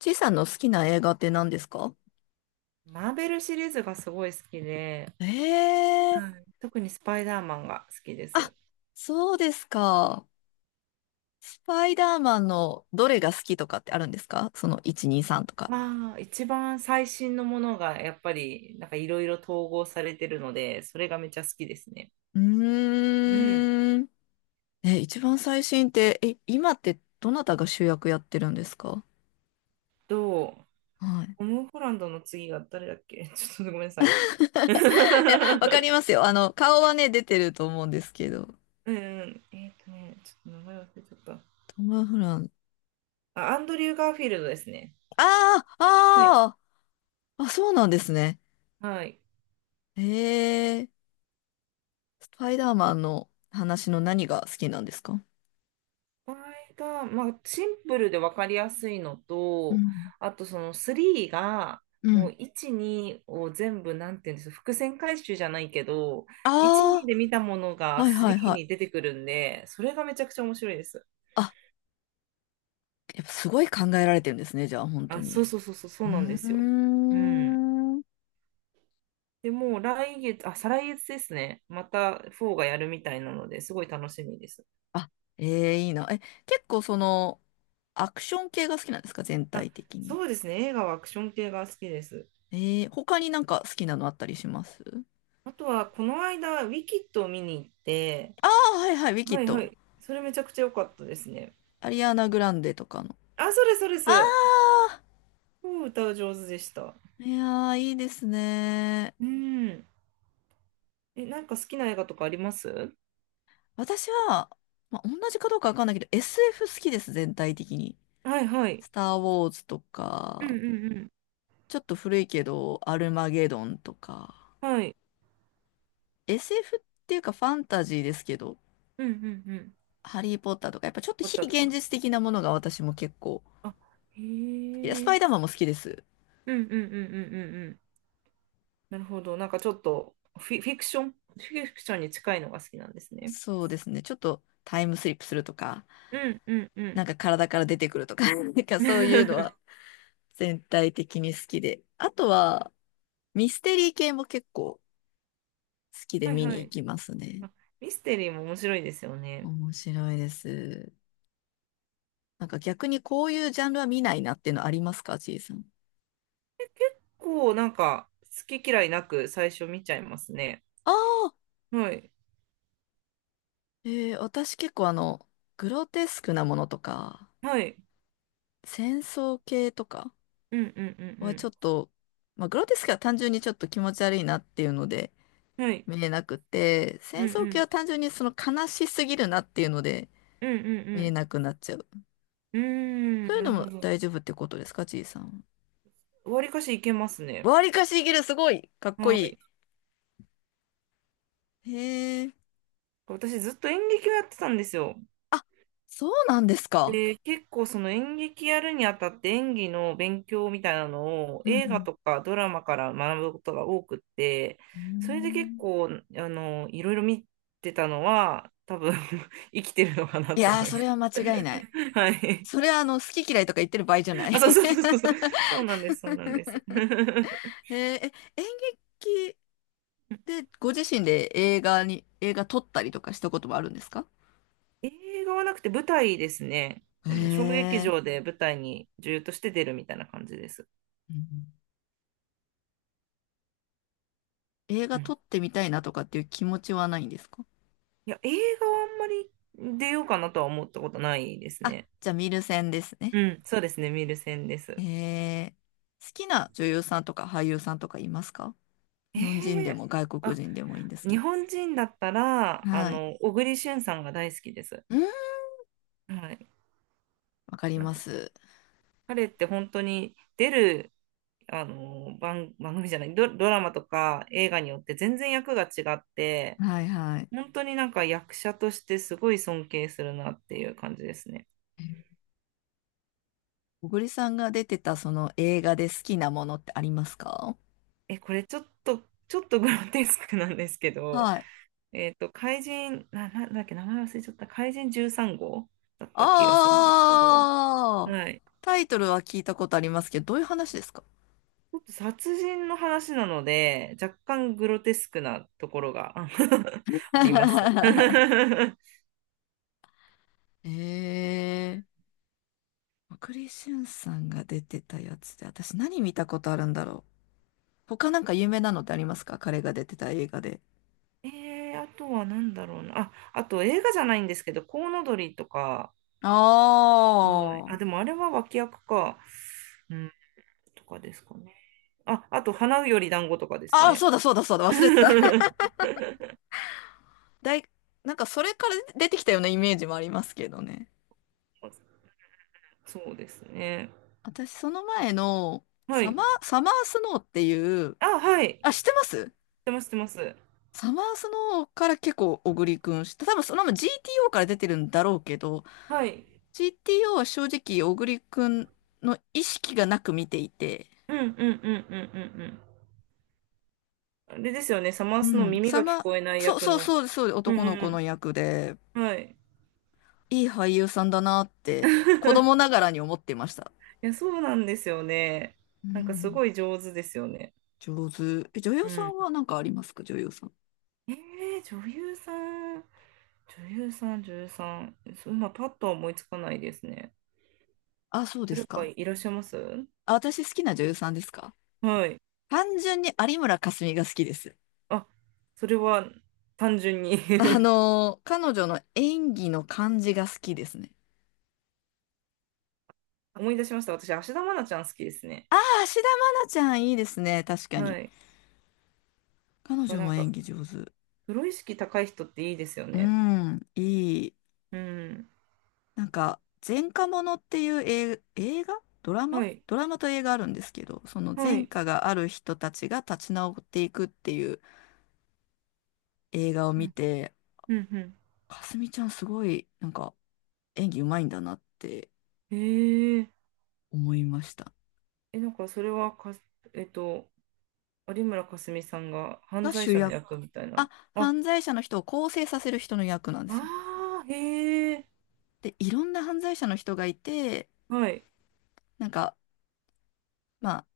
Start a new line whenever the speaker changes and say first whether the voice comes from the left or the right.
left: ちいさんの好きな映画って何ですか？
right: マーベルシリーズがすごい好きで、
left: え
right: は
left: え。
right: い。特にスパイダーマンが好きで
left: あ、
right: す。
left: そうですか。スパイダーマンのどれが好きとかってあるんですか、その1、2、3とか？
right: まあ、一番最新のものがやっぱりなんかいろいろ統合されてるので、それがめっちゃ好きですね。
left: う
right: うん。
left: ーん。え、一番最新って、今ってどなたが主役やってるんですか？
right: と、
left: はい。
right: ト ム・ホランドの次が誰だっけ ちょっとごめんなさい。
left: いや、わか りますよ。顔はね、出てると思うんですけど。
right: うん。ちょっと名前忘れちゃっ
left: トム・フラン。
right: た。あ、アンドリュー・ガーフィールドですね。
left: あー
right: はい。
left: あー、あ、そうなんですね。
right: はい。
left: ええ。スパイダーマンの話の何が好きなんですか？
right: 場合が、まあ、シンプルで分かりやすいの
left: う
right: と、
left: ん
right: あとその3が、
left: う
right: も
left: ん。
right: う1、2を全部、なんていうんですか、伏線回収じゃないけど、1、2
left: あ
right: で見たもの
left: あ、
right: が
left: はいはい
right: 3
left: はい。
right: に出てくるんで、それがめちゃくちゃ面白いです。
left: あ、やっぱすごい考えられてるんですね、じゃあ、本当
right: あ、そう
left: に。
right: そうそうそう、そ
left: う
right: う
left: ー
right: なんですよ。うん。
left: ん。
right: で、もう来月、あ、再来月ですね。また4がやるみたいなので、すごい楽しみです。
left: あ、ええ、いいな。結構アクション系が好きなんですか、全
right: あ、
left: 体的に。
right: そうですね。映画はアクション系が好きです。
left: ええ。他になんか好きなのあったりします？
right: あとは、この間、ウィキッドを見に行って、
left: ああー、はいはい、ウィキ
right: は
left: ッ
right: いは
left: ド。
right: い。それめちゃくちゃ良かったですね。
left: アリアナ・グランデとかの。
right: あ、それそれで
left: あ
right: す。
left: あ、
right: うん歌う上手でした。
left: いやー、いいですね。
right: うん。え、なんか好きな映画とかあります？
left: 私は、まあ、同じかどうかわかんないけど、SF 好きです、全体的に。
right: はいはい。
left: スター・ウォーズと
right: うんう
left: か、
right: んうん。
left: ちょっと古いけど、アルマゲドンとか、
right: はい。
left: SF っていうかファンタジーですけど、
right: うんうんうん。
left: ハリー・ポッターとか、やっぱちょっと
right: 撮っ
left: 非
right: たと
left: 現
right: か。
left: 実的なものが私も結構、
right: あ、へ
left: いや、スパ
right: え。
left: イダーマンも好きです。
right: うんうんうんうんうんうん。なるほど。なんかちょっとフィクションに近いのが好きなんですね。
left: そうですね、ちょっとタイムスリップするとか、
right: うんうんう
left: な
right: ん。
left: んか体から出てくるとか、なんかそういうの は全体的に好きで。あとは、ミステリー系も結構好きで
right: はい
left: 見に
right: は
left: 行
right: い。
left: きますね。
right: あ、ミステリーも面白いですよね。
left: 面白いです。なんか逆にこういうジャンルは見ないなっていうのありますか、ちいさん？
right: こう、なんか好き嫌いなく最初見ちゃいますね。
left: あ、
right: はい。
left: 私結構グロテスクなものとか、
right: はい。
left: 戦争系とか
right: うんうんう
left: はちょっ
right: ん
left: と、まあ、グロテスクは単純にちょっと気持ち悪いなっていうので
right: うん。はい。
left: 見れなくて、
right: う
left: 戦
right: んう
left: 争系
right: ん。
left: は単純に悲しすぎるなっていうので
right: うんう
left: 見れ
right: ん
left: なくなっちゃう。
right: うん。うー
left: そ
right: ん、
left: うい
right: な
left: うの
right: るほ
left: も
right: ど。
left: 大丈夫ってことですか、ちいさん？
right: わりかしいけますね。
left: わりかしいける、すごい、かっこ
right: は
left: い
right: い。
left: い。へえ。
right: 私ずっと演劇をやってたんですよ。
left: あ、そうなんですか。
right: で、結構その演劇やるにあたって演技の勉強みたいなのを
left: うんう
right: 映画
left: ん。
right: とかドラマから学ぶことが多くって、
left: うー
right: それで結
left: ん。
right: 構、いろいろ見てたのは、多分 生きてるのかな
left: い
right: と
left: やー、
right: 思いま
left: そ
right: す。
left: れは間違いない。
right: はい。
left: それは好き嫌いとか言ってる場合じゃない。
right: あ、そうそうそうそう。そうなんです、そうなんです。
left: へえ、演劇でご自身で映画撮ったりとかしたこともあるんですか？
right: 映画はなくて舞台ですね。
left: へ
right: 小劇
left: え、
right: 場で舞台に女優として出るみたいな感じです。
left: うん。映
right: う
left: 画撮
right: ん。
left: ってみたいなとかっていう気持ちはないんですか？
right: いや、映画はあんまり出ようかなとは思ったことないです
left: あ、
right: ね。
left: じゃあ見る専ですね。
right: うん、そうですね、見る線で
left: へ
right: す。
left: え、好きな女優さんとか俳優さんとかいますか？
right: え
left: 日本人で
right: ー、
left: も外国
right: あ、
left: 人でもいいんですけ
right: 日
left: ど。
right: 本人だったら、
left: はい。
right: 小栗旬さんが大好きです。
left: うん。
right: はい。
left: わかり
right: なん
left: ま
right: か、
left: す。
right: 彼って本当に出る、あの、番組じゃない、ドラマとか映画によって全然役が違って、
left: はいはい。
right: 本当になんか役者としてすごい尊敬するなっていう感じですね。
left: 小栗さんが出てたその映画で好きなものってありますか？
right: え、これちょっとグロテスクなんですけど、
left: はい。
right: 怪人、なんだっけ、名前忘れちゃった、怪人13号だった気がするんですけど、
left: ああ、
right: はい。
left: タイトルは聞いたことありますけど、どういう話ですか？
right: ちょっと殺人の話なので、若干グロテスクなところが あります。
left: ええー、小しゅんさんが出てたやつで、私何見たことあるんだろう。他なんか有名なのってありますか、彼が出てた映画で。
right: あとは何だろうな。あ、あと映画じゃないんですけど、コウノドリとか、うん、
left: あ
right: あ、でもあれは脇役か。うんとかですかね。あ、あと、花より団子とかですか
left: あああ、
right: ね。
left: そうだそうだそうだ、忘れてた。だい、なんかそれから出てきたようなイメージもありますけどね。
right: そうですね。
left: 私その前の、
right: は
left: サ
right: い。
left: マー、サマースノーっていう、
right: あ、はい。
left: あ、知ってます？
right: 知ってます、知ってます。
left: サマースノーから結構小栗くん知った。多分そのまま GTO から出てるんだろうけど、
right: はい。
left: GTO は正直小栗くんの意識がなく見ていて、
right: うんうんうんうんうんうん。あれですよね、サマ
left: う
right: ースの
left: ん、
right: 耳が聞こえない
left: そう
right: 役
left: そう
right: の。
left: そうです、そうです、
right: う
left: 男の子の
right: ん
left: 役で、
right: うん。はい。
left: いい俳優さんだなって子供な がらに思ってました。
right: いや、そうなんですよね。
left: う
right: なんかす
left: ん、
right: ごい上手ですよね。
left: 上手。女優
right: う
left: さ
right: ん。
left: んは何かありますか、女優さん？
right: え女優さん、女優さん、女優さん、そう今パッとは思いつかないですね。
left: あ、そうで
right: 誰
left: す
right: か
left: か。
right: いらっしゃいます？
left: あ、私好きな女優さんですか。
right: はい。
left: 単純に有村架純が好きです。
right: あ、それは単純に
left: 彼女の演技の感じが好きですね。
right: 思い出しました。私、芦田愛菜ちゃん好きですね。
left: ああ、芦田愛菜ちゃんいいですね。確かに。
right: はい。やっ
left: 彼
right: ぱ
left: 女
right: な
left: も
right: んか、
left: 演技上手。
right: プロ意識高い人っていいですよ
left: う
right: ね。
left: ん、いい。
right: うん。
left: なんか、前科者っていう映画、ドラマ
right: はい。
left: ドラマと映画あるんですけど、その
right: は
left: 前
right: い。
left: 科がある人たちが立ち直っていくっていう映画を
right: う
left: 見
right: ん。
left: て、
right: うん。うん。
left: かすみちゃんすごい、なんか、演技うまいんだなって
right: へえ。
left: 思いました。
right: え、なんか、それはか、えっと、有村架純さんが犯
left: が
right: 罪
left: 主
right: 者の
left: 役。
right: 役みたい
left: あ、
right: な。あ、
left: 犯罪者の人を更生させる人の役なんですよ。
right: ああ、へえ。
left: で、いろんな犯罪者の人がいて、
right: はい。
left: なんか、まあ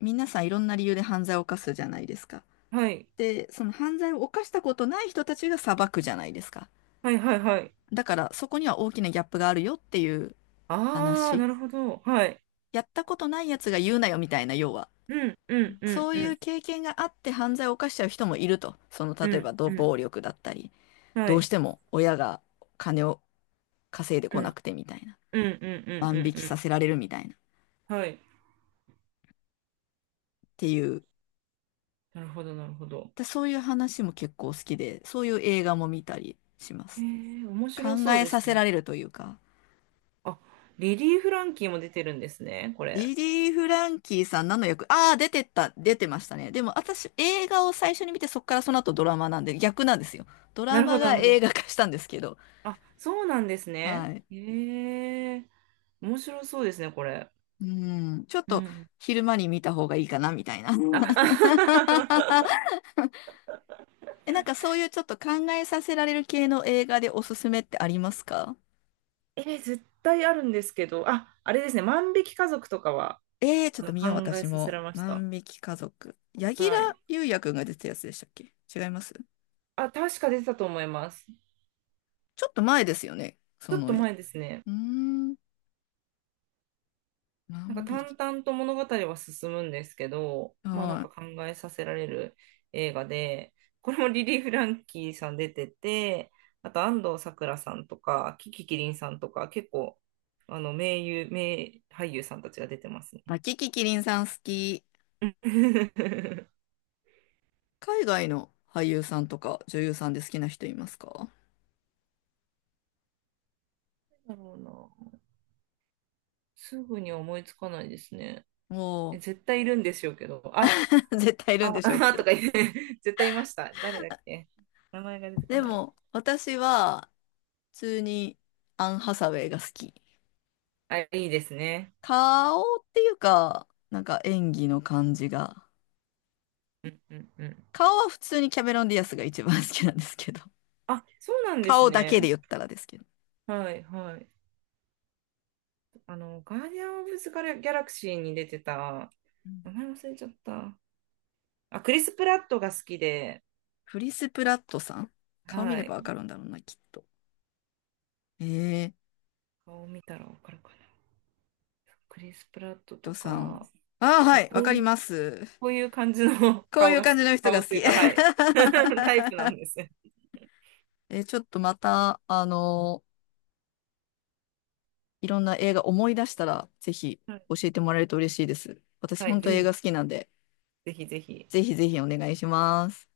left: 皆さんいろんな理由で犯罪を犯すじゃないですか。
right: はい。
left: で、その犯罪を犯したことない人たちが裁くじゃないですか。
right: はいはいはい。
left: だからそこには大きなギャップがあるよっていう
right: ああ、
left: 話。
right: なるほど。はい。
left: やったことないやつが言うなよみたいな、要は。
right: うん。うん。うん。
left: そう
right: う
left: いう
right: ん。
left: 経験があって犯罪を犯しちゃう人もいると。
right: う
left: 例え
right: ん。
left: ばど
right: うん。
left: 暴力だったり、
right: は
left: どうし
right: い。
left: ても親が金を稼いで
right: う
left: こな
right: ん
left: くてみたいな。
right: うんうんうんう
left: 万引
right: ん
left: きさ
right: う
left: せられるみたいな。っ
right: ん。はい。
left: ていう。
right: なるほど、なるほど。
left: で、そういう話も結構好きで、そういう映画も見たりします。
right: 面白
left: 考
right: そう
left: え
right: で
left: さ
right: す
left: せ
right: ね。
left: られるというか。
right: あ、リリー・フランキーも出てるんですね、これ。
left: リリー・フランキーさん何の役？ああ、出てましたね。でも私、映画を最初に見て、そっからその後ドラマなんで、逆なんですよ。ド
right: な
left: ラ
right: る
left: マ
right: ほど、な
left: が
right: るほど。
left: 映画化したんですけど。
right: あ、そうなんですね。
left: はい。
right: 面白そうですね、これ。
left: うん。ちょっ
right: う
left: と、
right: ん。
left: 昼間に見た方がいいかな、みたいな。うん。
right: あ、
left: なんかそういうちょっと考えさせられる系の映画でおすすめってありますか？
right: 絶対あるんですけど、あ、あれですね、万引き家族とかは、
left: ちょっと見よう、
right: 考え
left: 私
right: させ
left: も。
right: られました。
left: 万引き家族。柳
right: はい。
left: 楽優弥くんが出てたやつでしたっけ、違います？
right: あ、確か出てたと思います。
left: ちょっと前ですよね、
right: ち
left: そ
right: ょっと
left: の絵。
right: 前ですね。
left: うーん、
right: なんか
left: 万匹。
right: 淡々と物語は進むんですけど、まあなん
left: は
right: か
left: い。
right: 考えさせられる映画で、これもリリー・フランキーさん出てて、あと安藤サクラさんとか、キキキリンさんとか、結構、名俳優さんたちが出てますね。
left: あ、キキキリンさん好き。海外の俳優さんとか女優さんで好きな人いますか？
right: なんだろうな。すぐには思いつかないですね。え、
left: も
right: 絶対いるんでしょうけど、あ、
left: う、絶対いるん
right: あ、
left: でしょう
right: あ
left: け
right: と
left: ど。
right: か言って、絶対いました。誰だっけ。名前が出てこ
left: で
right: ない。
left: も、私は、普通にアン・ハサウェイが好き。
right: あ、いいですね。
left: 顔っていうか、なんか演技の感じが。
right: うんうんうん。
left: 顔は普通にキャメロン・ディアスが一番好きなんですけど。
right: あ、そうなんです
left: 顔だけで
right: ね。
left: 言ったらですけど。
right: はいはい。ガーディアン・オブ・ザ・ギャラクシーに出てた、
left: う
right: 名
left: ん。
right: 前忘れちゃった。あ、クリス・プラットが好きで、
left: クリス・プラットさん、顔見
right: は
left: ればわ
right: い。
left: かるんだろうな、きっと。えー
right: 顔見たらわかるかな。クリス・プラットと
left: トさん。
right: か、
left: ああ、は
right: あ
left: い、わ
right: こう
left: かり
right: いう、
left: ます。
right: こういう感じの
left: こう
right: 顔
left: いう
right: が好き、
left: 感じの人
right: 顔
left: が
right: っ
left: 好
right: てい
left: き。
right: う か、はい。タイプなんです。
left: ちょっとまた、いろんな映画思い出したら、ぜひ
right: はい、
left: 教えてもらえると嬉しいです。私、
right: は
left: 本
right: い、ぜ
left: 当映画好
right: ひ、
left: きなんで、
right: ぜひぜひ。
left: ぜひぜひお願いします。